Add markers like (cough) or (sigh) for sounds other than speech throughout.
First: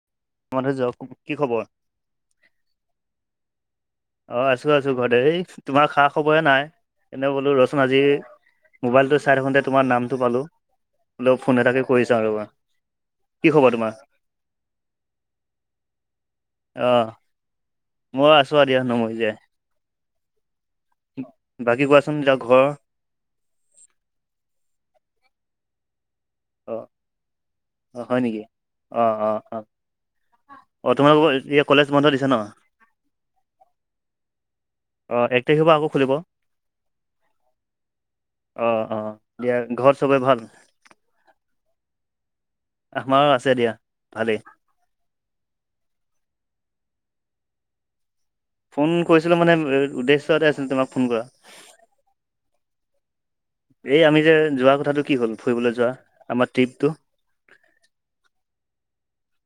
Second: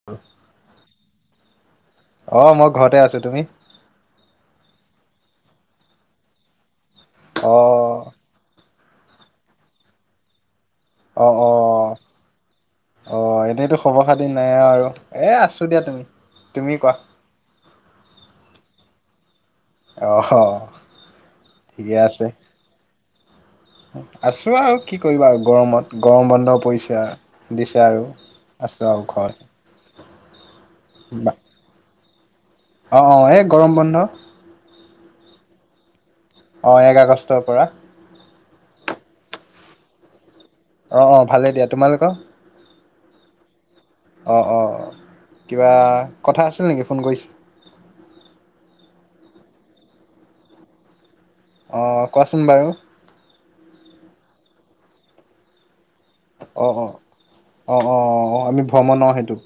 (unintelligible) সময়তো যক। কি খবৰ? অঁ মই ঘৰতে আছোঁ। তুমি? অ আছো আছো ঘৰতে। এই তোমাৰ খা খবৰে নাই? এনে বোলো অ ৰচোন আজি। মোবাইলটো চাই থাকোঁতে তোমাৰ নামটো পালোঁ অ বুলু ফোন এটাকে কৰিছাওঁ ৰ'বা? অঁ কি এনেইতো তোমাৰ? খবৰ খাতি নাই আৰু এ আছোঁ দিয়া তুমি তুমি কোৱা? অহ মই আছো অ দিয়া নমৰি জীয়াই। অ হ। বাকী কোৱাচোন এতিয়া ঘৰ? আছো আওকি কৰিবা আৰু গৰমত গৰম বন্ধ। অ পৰিছে দিছে অ আৰু হয় নেকি? আছোঁ অ আও অ ঘৰতে। অ অ তোমালোকৰ এতিয়া কলেজ বন্ধ দিছে ন। অঁ অঁ এই গৰম বন্ধ। অঁ এক তাৰিখৰ পৰা আকৌ খুলিব। অ এক আগষ্টৰ পৰা অঁ অঁ দিয়া ঘৰত চবৰে ভাল। অঁ অঁ ভালেই দিয়া। তোমালোকৰ? আমাৰো আছে দিয়া। ভালেই। অঁ অঁঁ কিবা কথা আছিল নেকি ফোন কৰিছে। ফোন কৰিছিলো মানে উদ্দেশ্য এটা আছিলে তোমাক ফোন কৰা। অঁ কোৱাচোন বাৰু। এই আমি যে যোৱা কথাটো কি হ'ল ফুৰিবলে যোৱা। আমাৰ অঁ ট্ৰিপটো? অঁ অঁ অঁ অঁ অঁ আমি ভ্ৰমণৰ সেইটো।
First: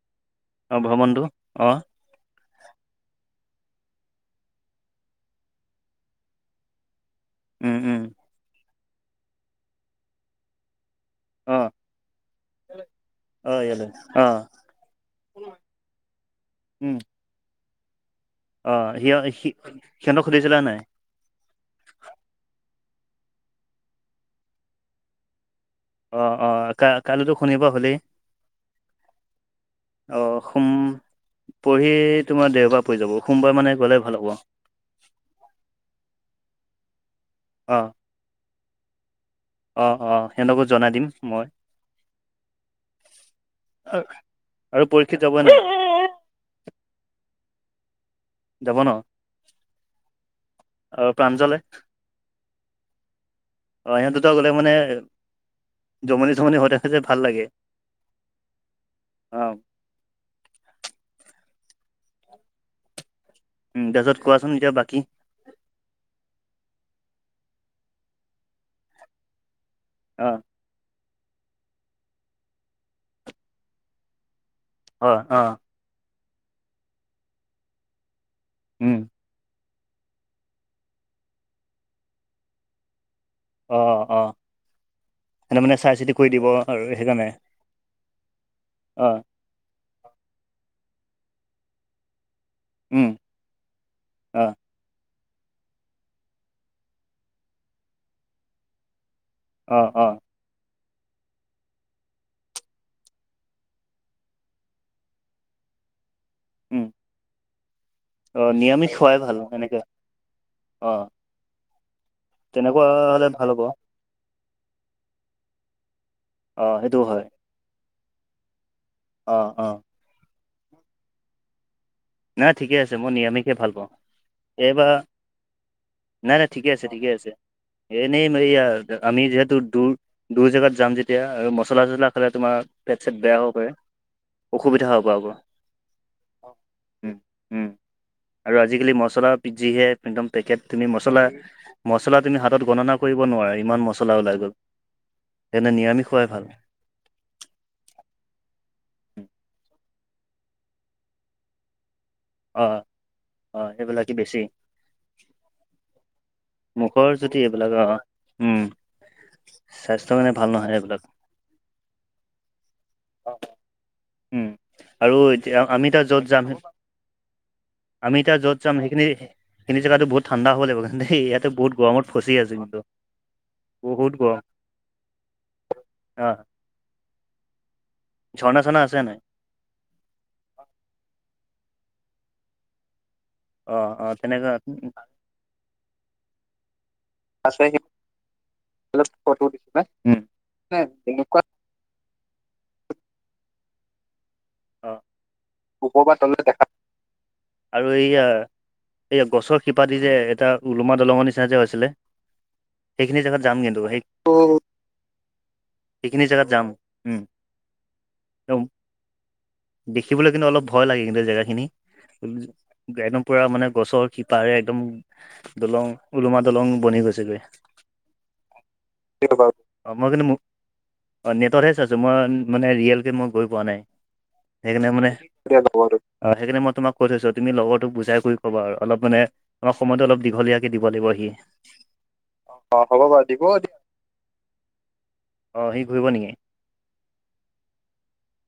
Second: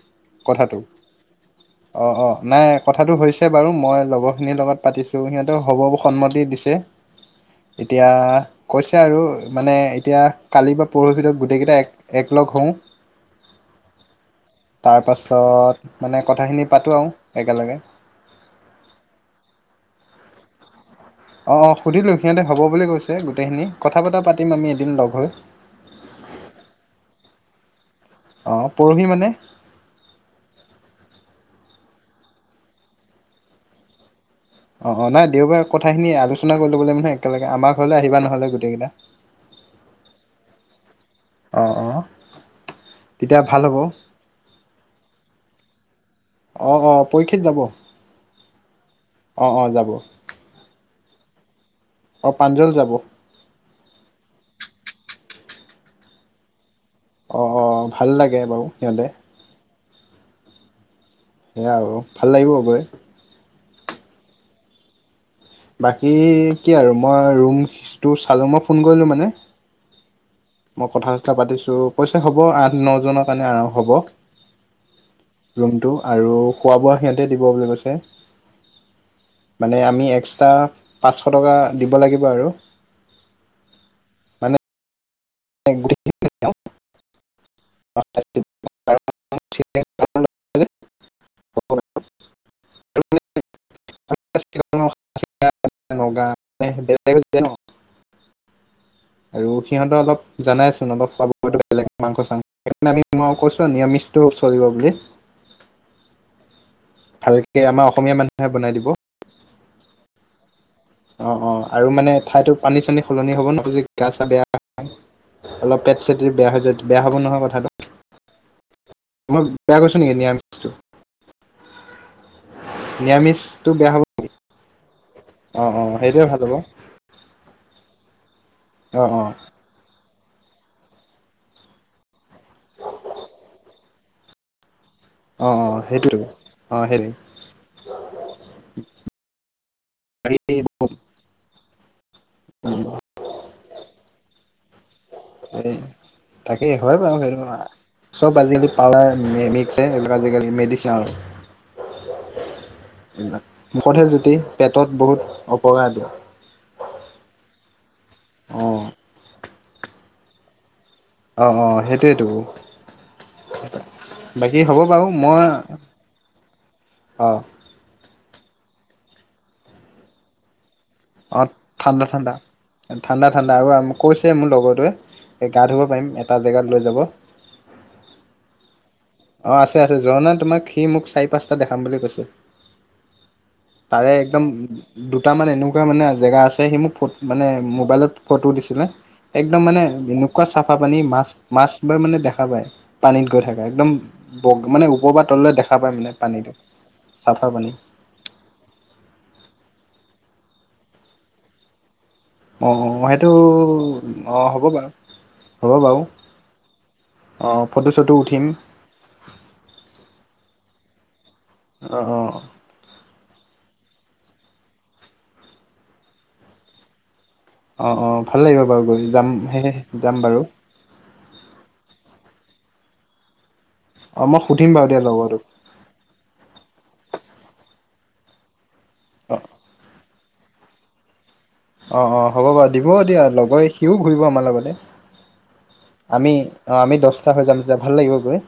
কথাটো অ ভ্ৰমণটো অ অ অ নাই কথাটো হৈছে বাৰু মই লগৰখিনিৰ লগত পাতিছো সিহঁতৰ হ'ব সন্মতি দিছে। উম উম এতিয়া কৈছে আৰু মানে এতিয়া কালি বা পৰহি ভিতৰত অ গোটেইকেইটা একলগ হওঁ। অ ইয়াতে অ তাৰপাছত মানে কথাখিনি উম পাতোঁ আৰু একেলগে। অ সিহঁ সি সিহঁতক সুধিছিলা নাই? অঁ সুধিলোঁ সিহঁতে হ'ব বুলি কৈছে গোটেইখিনি কথা বতা পাতিম আমি এদিন লগ হৈ। অঁ অঁ কা কাইলৈতো শনিবাৰ হ'লেই। অঁ পৰহি মানে। অঁ সোম পৰহি তোমাৰ দেওবাৰ পৰি যাব সোমবাৰ মানে গ'লে ভাল হ'ব। অ নাই দেওবাৰে কথাখিনি আলোচনা কৰি ল'ব লাগিব নহয় একেলগে আমাৰ অ ঘৰলে আহিবা নহ'লে গোটেইকেইটাই অ অ সিহঁতকো জনাই দিম মই অ অ তেতিয়া ভাল হ'ব আৰু আৰু পৰীক্ষিত যাব নাই অ অ পৰীক্ষিত যাব যাব ন অ অ যাব আৰু প্ৰাঞ্জলে অ প্ৰাঞ্জল যাব অ সিহঁত দুটা গ'লে মানে জমনি চমনি হৈ থাকে যে ভাল অ লাগে ভাল লাগে বাৰু সিহঁতে অ সেয়া আৰু ভাল লাগিব গৈ উম তাৰপিছত কোৱাচোন এতিয়া বাকী বাকী কি আৰু মই ৰুমটো চালো মই ফোন কৰিলো মানে অ মই কথা চতা পাতিছো কৈছে হ'ব আঠ নজনৰ কাৰণে হ'ব অ অ ৰুমটো আৰু খোৱা বোৱা সিহঁতে দিব বুলি কৈছে উম মানে আমি এক্সট্ৰা পাঁচশ টকা দিব লাগিব আৰু অ অ মানে সিহঁতে মানে চাই চিতি কৰি দিব আৰু সেইকাৰণে অ উম অ (unintelligible) আৰু অ সিহঁতৰ অ অলপ জানাইছোন আমাৰ খোৱা বোৱাটো বেলেগ মাংস চাংখ সেইকাৰণে মই কৈছো নিৰামিষটো চলিব বুলি। উম। এই আমাৰ অসমীয়া মানুহে বনাই দিব। নোখোৱাই ভাল সেনেকে অ। অ অ আৰু মানে ঠাইতো পানী তেনেকুৱা চানী হলে সলনি ভাল হ'ব ন। গা চা বেয়া অলপ পেট চেট যদি বেয়া হৈ অ যায় সেইটো বেয়া হ'ব হয় নহয় কথাটো। অ মই অ বেয়া কৈছো নেকি নিৰামিষ নাই ঠিকে আছে মই নিৰামিষেইে ভাল নিৰামিষটো পাওঁ। বেয়া হ'ব এইবাৰ অ অ সেইটোৱে নাই ভাল নাই হ'ব ঠিকে আছে ঠিকে আছে। এনে অ অ এইয়া আমি যিহেতু দূৰ দূৰ জেগাত যাম যেতিয়া আৰু মছলা চছলা খালে তোমাৰ পেট চেট বেয়া হ'ব পাৰে। অসুবিধা হ'ব আকৌ। অ সেইটোতো অ সেইটোৱে উম উম আৰু আজিকালি মছলা যিহে একদম পেকেট সেই তুমি মছলা মছলা তুমি হাতত গণনা কৰিব নোৱাৰা ইমান মছলা ওলাই গ'ল। সেইকাৰণে এই নিৰামিষ খোৱাই ভাল তাকে হয় বাৰু সেইটো চব আজিকালি পাউদাৰ মিক্সাৰ এইবিলাক আজিকালি মেডিছেন আৰু (inaudible) অ মুখতহে সেইবিলাকে জুতি বেছি পেটত বহুত অপকাৰ দিয়ে। মুখৰ যুটি এইবিলাক অ উম অ স্বাস্থ্য কাৰণে ভাল নহয় এইবিলাক। অ অ সেইটোৱেতো। উম বাকী হ'ব বাৰু আৰু মই এতিয়া আমি তাত য'ত যাম হে অ আমি এতিয়া যত যাম সেইখিনি সেইখিনি জেগাতো বহুত ঠাণ্ডা হব লাগিব কিন্তু দেই অ ইয়াতে বহুত ঠাণ্ডা গৰমত ঠাণ্ডা। ফচি আছো কিন্তু ঠাণ্ডা ঠাণ্ডা আৰু বহুত কৈছে গৰম মোৰ লগৰটোৱে গা ধুব পাৰিম অ এটা জেগাত লৈ যাব। ঝৰ্ণা ঝৰ্ণা আছে নাই? অ আছে আছে ঝৰ্ণা তোমাক সি মোক চাৰি পাঁচটা দেখাম বুলি কৈছে। অ অ তাৰে একদম তেনেকা দুটামান এনেকুৱা মানে জেগা আছে সি মোক মানে আছে মোবাইলত ফটো দিছিলে। ফটো একদম দিছিলে মানে এনেকুৱা চাফা পানী মাছ এনেকুৱা মাছবোৰ মানে দেখা পায় পানীত গৈ থাকা একদম ব মানে ওপৰৰ পৰা তললৈ দেখা পায় ওপৰ মানে পৰা তললে পানীটো দেখা চাফা পানী। আৰু এইয়া এইয়া গছৰ শিপা দি যে এটা ওলোমা দলঙৰ নিচিনা যে হৈছিলে। অ অ সেইখিনি সেইটো জেগাত যাম কিন্তু সেই অ হ'ব বাৰু হ'ব বাৰু সেইখিনি জেগাত যাম অ ফটো চটো উঠিম উম। দেখিবলৈ কিন্তু অলপ ভয় লাগে কিন্তু জেগা খিনি অ অ অ একদম পুৰা মানে গছৰ শিপাৰে একদম দলং ওলোমা দলং বনি গৈছেগৈ। অ অ ভাল লাগিব বাৰু গৈ যাম অ, সেয়েহ মই কিন্তু যাম মো- বাৰু। অ নেটতৰহে চাইছো মই মানে ৰিয়েলকে মই গৈ পোৱা নাই অ', মই সুধিম বাৰু সেইকাৰণে দিয়া মানে লগৰটোক। (unintelligible) অ সেইকাৰণে মই তোমাক কৈ থৈছো তুমি লগৰটোক বুজাই কৰি কবা অলপ মানে অলপ সময়টো অলপ দীঘলীয়াকে দিব লাগিব সি। অ অ হ'ব বাৰু দিব দিয়া লগৰ সিও ঘূৰিব আমাৰ লগতে। অ সি ঘূৰিব নেকি আমি অ আমি দহটা হৈ যাম যেতিয়া ভাল লাগিব গৈ।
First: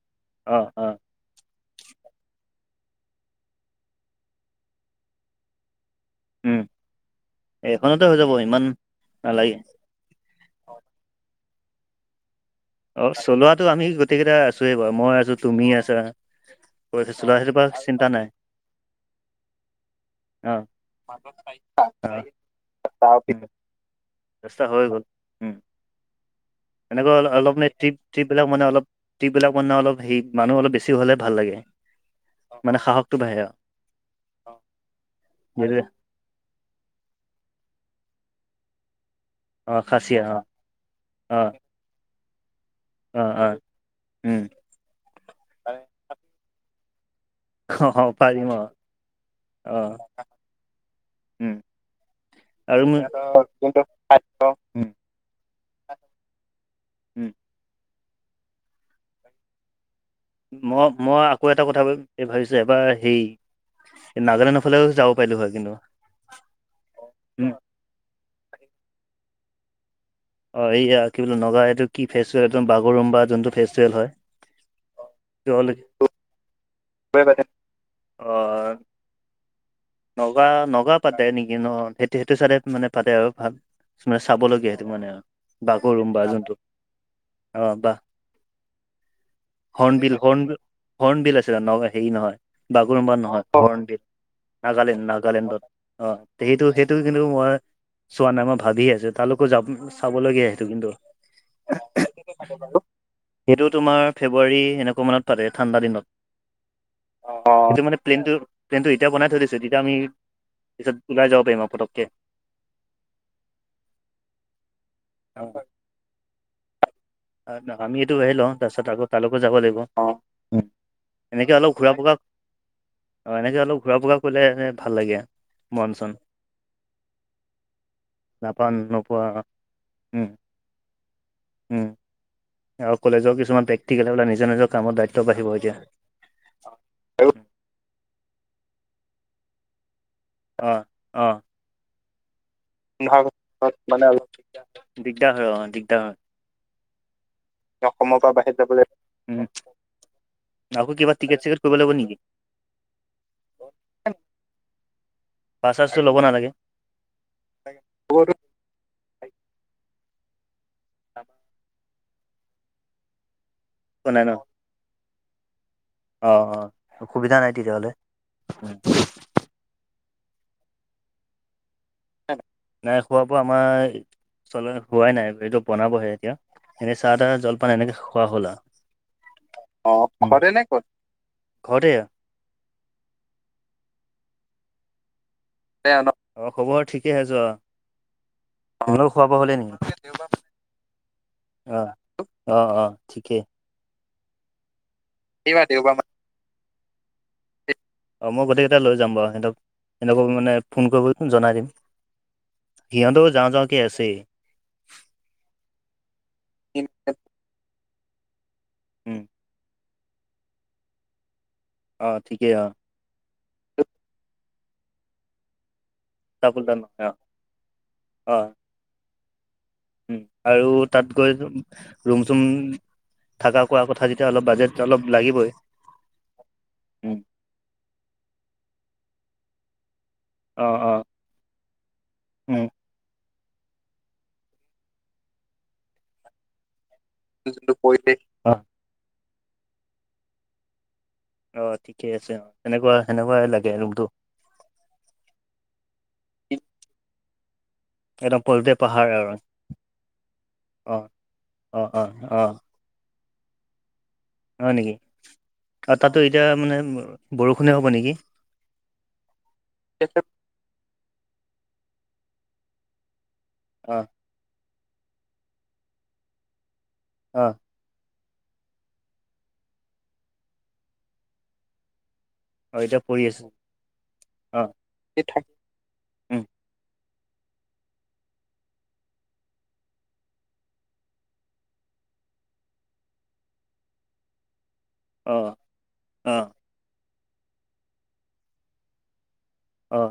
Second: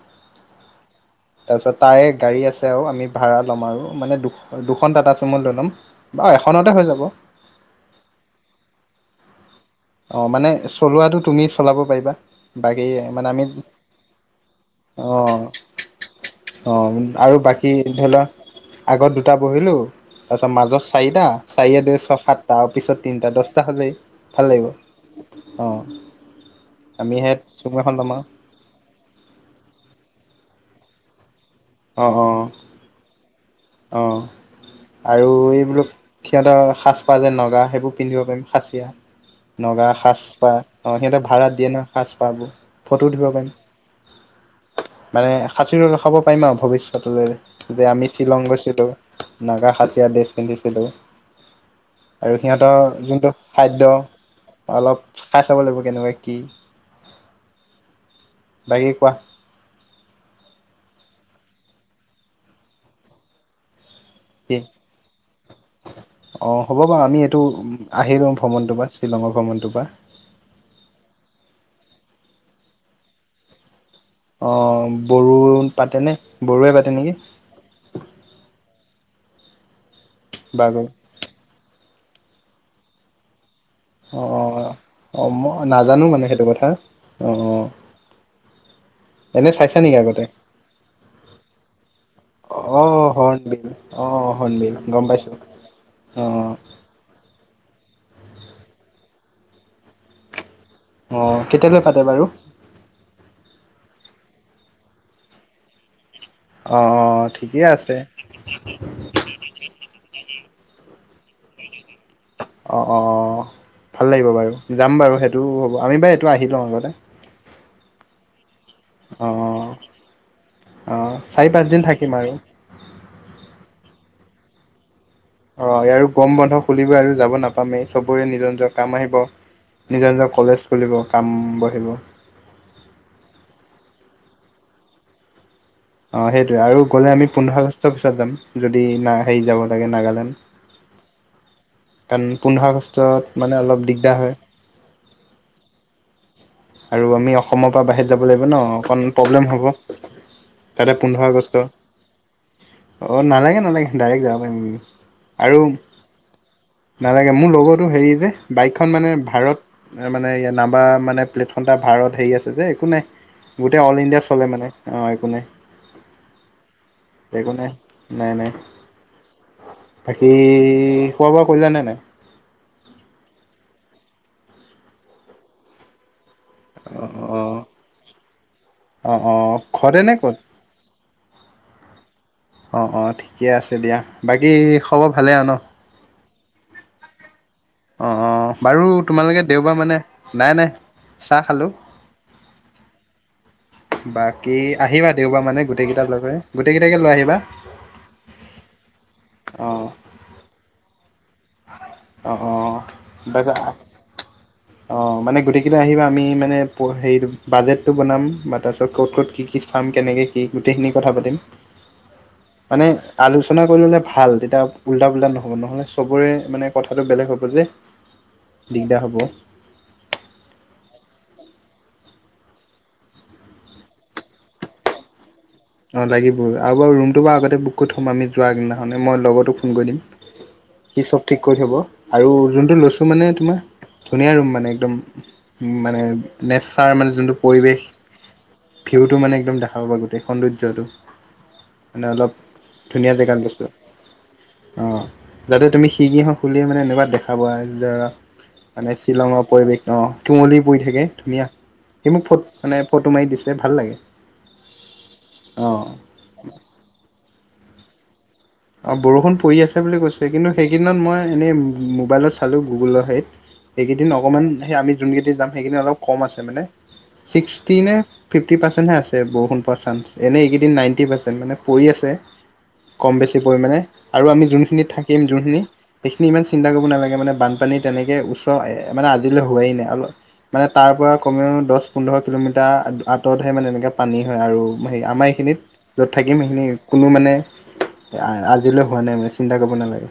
অ অ তাৰপিছত তাৰে গাড়ী আছে আও আমি ভাড়া ল'ম আৰু মানে দু দুখন টাটা চুমু লৈ ল'ম। বাৰু এখনতে হৈ যাব। এখনতে হৈ যাব ইমান নালাগে। অ মানে চলোৱাটো তুমি চলাব পাৰিবা। বাকী অ মানে চলোৱাটো আমি গোটেইকেইটা আছোৱে বাৰু মই আছো তুমি আছা। অহ চলোৱা আৰু সেইটো পৰা বাকী চিন্তা ধৰি লোৱা, নাই আগত দুটা বহিলোঁ। তাৰপিছত অ মাজত চাৰিটা চাৰিয়ে দুইয়ে অ সাতটা পিছত তিনিটা দহটা হ'লেই। দহটা হৈ গ'ল। উম অহ, এনেকৈ আমি হেত অলপ মানে ট্ৰিপ ট্ৰিপ বিলাক মানে অলপ ট্ৰিপ বিলাক মানে অলপ হে মানুহ অলপ বেছি হ'লে ভাল লাগে। অহ অ। মানে সাহসটো বাঢ়ে আও অহ, আৰু যিহেতু এইবোৰক সিহঁতৰ সাজপাৰ যে নগা সেইবোৰ পিন্ধিব পাৰিম খাচিয়া। অ নগা খাচিয়া অ সাজপাৰ অ সিহঁতে ভাড়াত দিয়ে ন সাজপাৰ বোৰ ফটো অ উঠিব অ পাৰিম, উম মানে সাঁচি ৰাখাব পাৰিম আও ভৱিষ্যতলৈ অ যে আমি হক। শ্বিলং গৈছিলো নাগা হাচিয়া ড্ৰেছ পিন্ধিছিলো। উম আৰু সিহঁতৰ যোনটো খাদ্য, উম, অলপ খায় চাব লাগিব কেনেকুৱা কি! উম। বাকী কোৱা। মই মই আকৌ এটা কথা ভাবিছো এবাৰ হেই এই নাগালেণ্ডৰ ফালেও যাব পাৰিলো হয় কিন্তু। অঁ হ'ব বাৰু আমি এইটো উম, আহি লওঁ ভ্ৰমণটোৰ পৰা শ্বিলঙৰ ভ্ৰমণটোৰ পৰা। অ এইয়া কি বোলে নগা এইটো কি ফেচ হয় বাগৰুম্বা যোনটো ফেষ্টভেল হয়। অ বড়ো পাতেনে বড়োৱে পাতে নেকি? অ নগা বাৰু নগা পাতে নেকি ন? সেইটো সেইটো চাইডে মানে পাতে আৰু ভাল মানে অ চাবলগীয়া অ সেইটো মানে আও, অ মই নাজানো বাগৰুম্বা মানে সেইটো যোনটো কথা অ অ অঁহ বা এনে চাইছা নেকি হৰ্ণবিল আগতে হণ হৰ্ণ বিল আছে ছিলে নগা হেৰি নহয় অ বাগুৰুম্বা নহয় হৰ্ণবিল অ হৰ্ণবিল নাগালেণ্ড, গম পাইছোঁ নাগালেণ্ডত অ সেইটো সেই সেইটো কিন্তু মই, চোৱা নাই মই ভাবি আছো তালোকো যাব চাবলগীয়া সেইটো কিন্তু। অঁহ কেতিয়ালৈ পাতে বাৰু? সেইটো তোমাৰ ফেব্ৰুৱাৰী এনেকুৱা মানত পাতে ঠাণ্ডা দিনত। অঁহ। অঁ, সেইটো মানে প্লেনটো প্লেনটো এতিয়া বনাই থৈ দিছোঁ, তেতিয়া আমি, পিছত ওলাই যাব পাৰিম আৰু পটকে। অঁহ অঁহ ভাল লাগিব বাৰু, যাম বাৰু সেইটো হ'ব আমি বাৰু এইটো আহি লম আগতে। ন আমি এইটো আহি লওঁ। তাৰপিছত আকৌ অ তালোকো যাব লাগিব, অঁ উম, অ চাৰি এনেকে অলপ পাঁচদিন ঘুৰা থাকিম ফকা আৰু অঁ এনেকে অলপ ঘূৰা ফুৰা কৰিলে মানে ভাল লাগে আ। অ আৰু গম বন্ধ খুলিবই আৰু যাব নাপামেই চবৰে নিজৰ নাপা নিজৰ কাম আহিব। নোপোৱা নিজৰ নিজৰ উম কলেজ খুলিব কাম উম বহিব। আৰু কলেজৰ কিছু প্ৰেক্টিকেলে নিজ নিজৰ কামৰ দায়িত্ব বাঢ়িব এতিয়া। অঁহ সেইটোৱে আৰু গ'লে আমি পোন্ধৰ আগষ্টৰ পিছত যাম যদি না হেৰি যাব লাগে নাগালেণ্ড। অঁ অঁ। কাৰণ পোন্ধৰ আগষ্টত মানে অলপ দিগদাৰ হয়। দিগদাৰ হয় অঁ দিগদাৰ হয়। আৰু আমি অসমৰ পৰা বাহিৰত যাব লাগিব ন, অকণ প্ৰব্লেম হ'ব। তাতে আকৌ কিব টিকেট চিকেট কৰিব লাগিব নেকি? অঁহ নালাগে নালাগে ডাইৰেক্ট যাব পাৰিম আমি আৰু বাছ চাছটো ল'ব নালাগে? নালাগে মোৰ লগতো হেৰি যে বাইকখন মানে ভাৰত মানে ইয়াৰ নাম্বাৰ মানে প্লেটখন তাৰ ভাৰত হেৰি আছে যে একো নাই গোটেই অল একো ইণ্ডিয়া নাই ন চলে মানে অঁহ একো নাই। অ অ অসুবিধা নাই একো তেতিয়া হ'লে। নাই নাই বাকী খোৱা বোৱা কৰিলানে নাই? নাই খোৱা বোৱা আমাৰ চল হোৱাই নাই এইটো বনাবহে এতিয়া। এনেই চাহ তাহ অ অ জলপান এনেকে খোৱা হ'ল অ অ আও। ঘৰতে নে অঁ ক'ত ঘৰতে নে? ঘৰতে এইয়া। অঁ অঁ ঠিকে আছে দিয়া, বাকী খবৰ ভালে আও ন। আও ন খবৰ ঠিকে যোৱা। অঁ অঁ বাৰু তোমালোকে দেওবাৰ মানে, নেকি নাই নাই চাহ খালো। অ অ অ ঠিকে। বাকী আহিবা দেওবাৰ মানে গোটেই কেইটা লগ হৈ, গোটেই কেইটাকে লৈ আহিবা। অ মই গোটেই লৈ যাম বাৰু সিহঁতক অ', হেহঁতক মানে ফোন কৰিব জনাই দিম, অ', অ', সিহঁতও যাওঁ যাওঁকৈ আছেই। অঁ মানে গোটেইকেইটা আহিবা, আমি মানে হেৰিটো বাজেটটো বনাম বা তাৰপিছত ক'ত উম ক'ত কি কি খাম কেনেকে কি গোটেইখিনি কথা পাতিম। অ' ঠিকেই অ'। মানে আলোচনা কৰি ল'লে ভাল, তেতিয়া উল্টা পুল্টা নহ'ব। নহ'লে চবৰে মানে চাপোলতান কথাটো অ বেলেগ হ'ব যে অ দিগদাৰ হ'ব। উম, আৰু তাত গৈ ৰুম চুম থকা কৰা কথা যেতিয়া অলপ বাজেট অলপ লাগিবই। অঁ লাগিবই, আৰু বাৰু উম ৰুমটো বাৰু আগতেই বুক কৰি থ'ম আমি যোৱা আগ দিনাখনে মই লগতোক ফোন কৰি দিম। অ', সি অ'। চব ঠিক কৰি থ'ব। আৰু উম যোনটো লৈছোঁ মানে তোমাৰ ধুনীয়া ৰুম মানে একদম মানে নেচাৰ মানে যোনটো পৰিৱেশ। ভিউটো মানে একদম দেখা পাবা গোটেই সৌন্দৰ্য্যটো। অ' ঠিকেই আছে অ', তেনেকুৱা জেগাত সেনেকুৱাই লৈছোঁ লাগে ৰুমটো। অ' যাতে তুমি খিৰিকী খন খুলিয়ে মানে এনেকুৱা দেখা পোৱা ধৰা একদম পলতে মানে পাহাৰ আৰু শ্বিলঙৰ পৰিৱেশ অ' কুৱলী পৰি অ থাকে, ধুনীয়া অ অ সি মোক অ ফট মানে ফটো মাৰি দিছে ভাল লাগে। হয় নেকি? অ আৰু তাতো এতিয়া মানে বৰষুণে হ'ব নেকি? বৰষুণ পৰি আছে বুলি কৈছে, কিন্তু সেই কেইদিনত মই এনেই মোবাইলত চালোঁ গুগলৰ হেৰিত অ সেইকেইদিন অকমান সেই আমি যোন কেইদিন যাম সেইকেইদিন অলপ কম আছে মানে। অ ছিক্সটি নে ফিফটি পাৰ্চেণ্টহে আছে বৰষুণ পৰা চাঞ্চ। এনেই এইকেইদিন নাইণ্টি পাৰ্চেণ্ট মানে পৰি আছে। অ' এতিয়া কম পৰি আছে বেছি পৰিমাণে। আৰু আমি অ যোনখিনিত থাকিম যোনখিনি সেইখিনি উম ইমান চিন্তা কৰিব নালাগে মানে। বানপানী তেনেকে ওচৰ মানে আজিলৈ হোৱাই নাই। অল মানে তাৰ পৰা কমেও দহ পোন্ধৰ কিলোমিটাৰ আঁতৰতহে মানে এনেকৈ পানী হয়। আৰু মাৰ হেৰি, আমাৰ অ এইখিনিত য'ত অ থাকিম সেইখিনি কোনো মানে আজিলৈ হোৱা নাই মানে। চিন্তা কৰিব নালাগে অঁ,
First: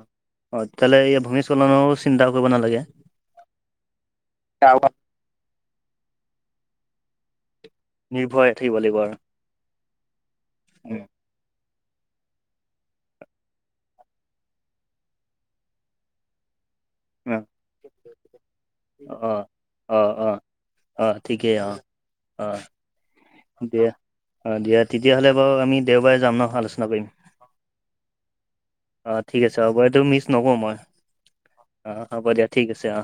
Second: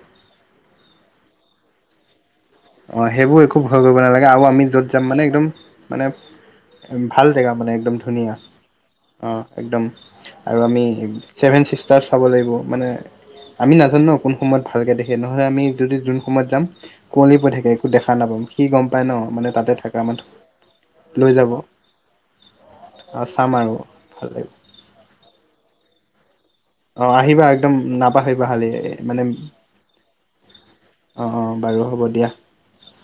অঁ তেতিয়াহ'লে এই ভূমিস্খলনৰও চিন্তা কৰিব নালাগে। অঁ সেইবোৰ একো ভয় কৰিব নালাগে। আৰু আমি য'ত যাম মানে একদম মানে ভাল জেগা মানে একদম ধুনীয়া নিৰ্ভয়ে থাকিব লাগিব আৰু অঁ একদম। আৰু আমি উম ছেভেন ছিষ্টাৰছ চাব লাগিব। মানে আমি নাজানো নহয় কোন সময়ত ভালকৈ দেখে? নহ'লে আমি যদি যোন সময়ত যাম অ কঁৱলি পৰি থাকে একো দেখা নাপাম। সি গ'ম পায় ন, অ মানে তাতে অ থকা অ অ মানু্হ লৈ যাব। ঠিকেই অ অ আৰু চাম আৰু দিয়া ভাল লাগিব অঁ দিয়া। তেতিয়াহ'লে বাৰু আমি দেওবাৰে যাম ন আলোচ অঁ আহিবা একদম নাপাহৰিবা খালি। অ মানে অঁ, ঠিক আছে হ'ব এইটো মিছ নকৰোঁ মই অঁ বাৰু অ হ'ব দিয়া। ঠিক আছে অ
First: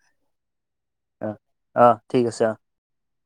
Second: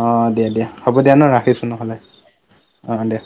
অঁ দিয়া দিয়া হ'ব দিয়া ন অ ৰাখিছোঁ অ নহ'লে ঠিক আছে অ অঁ দিয়া।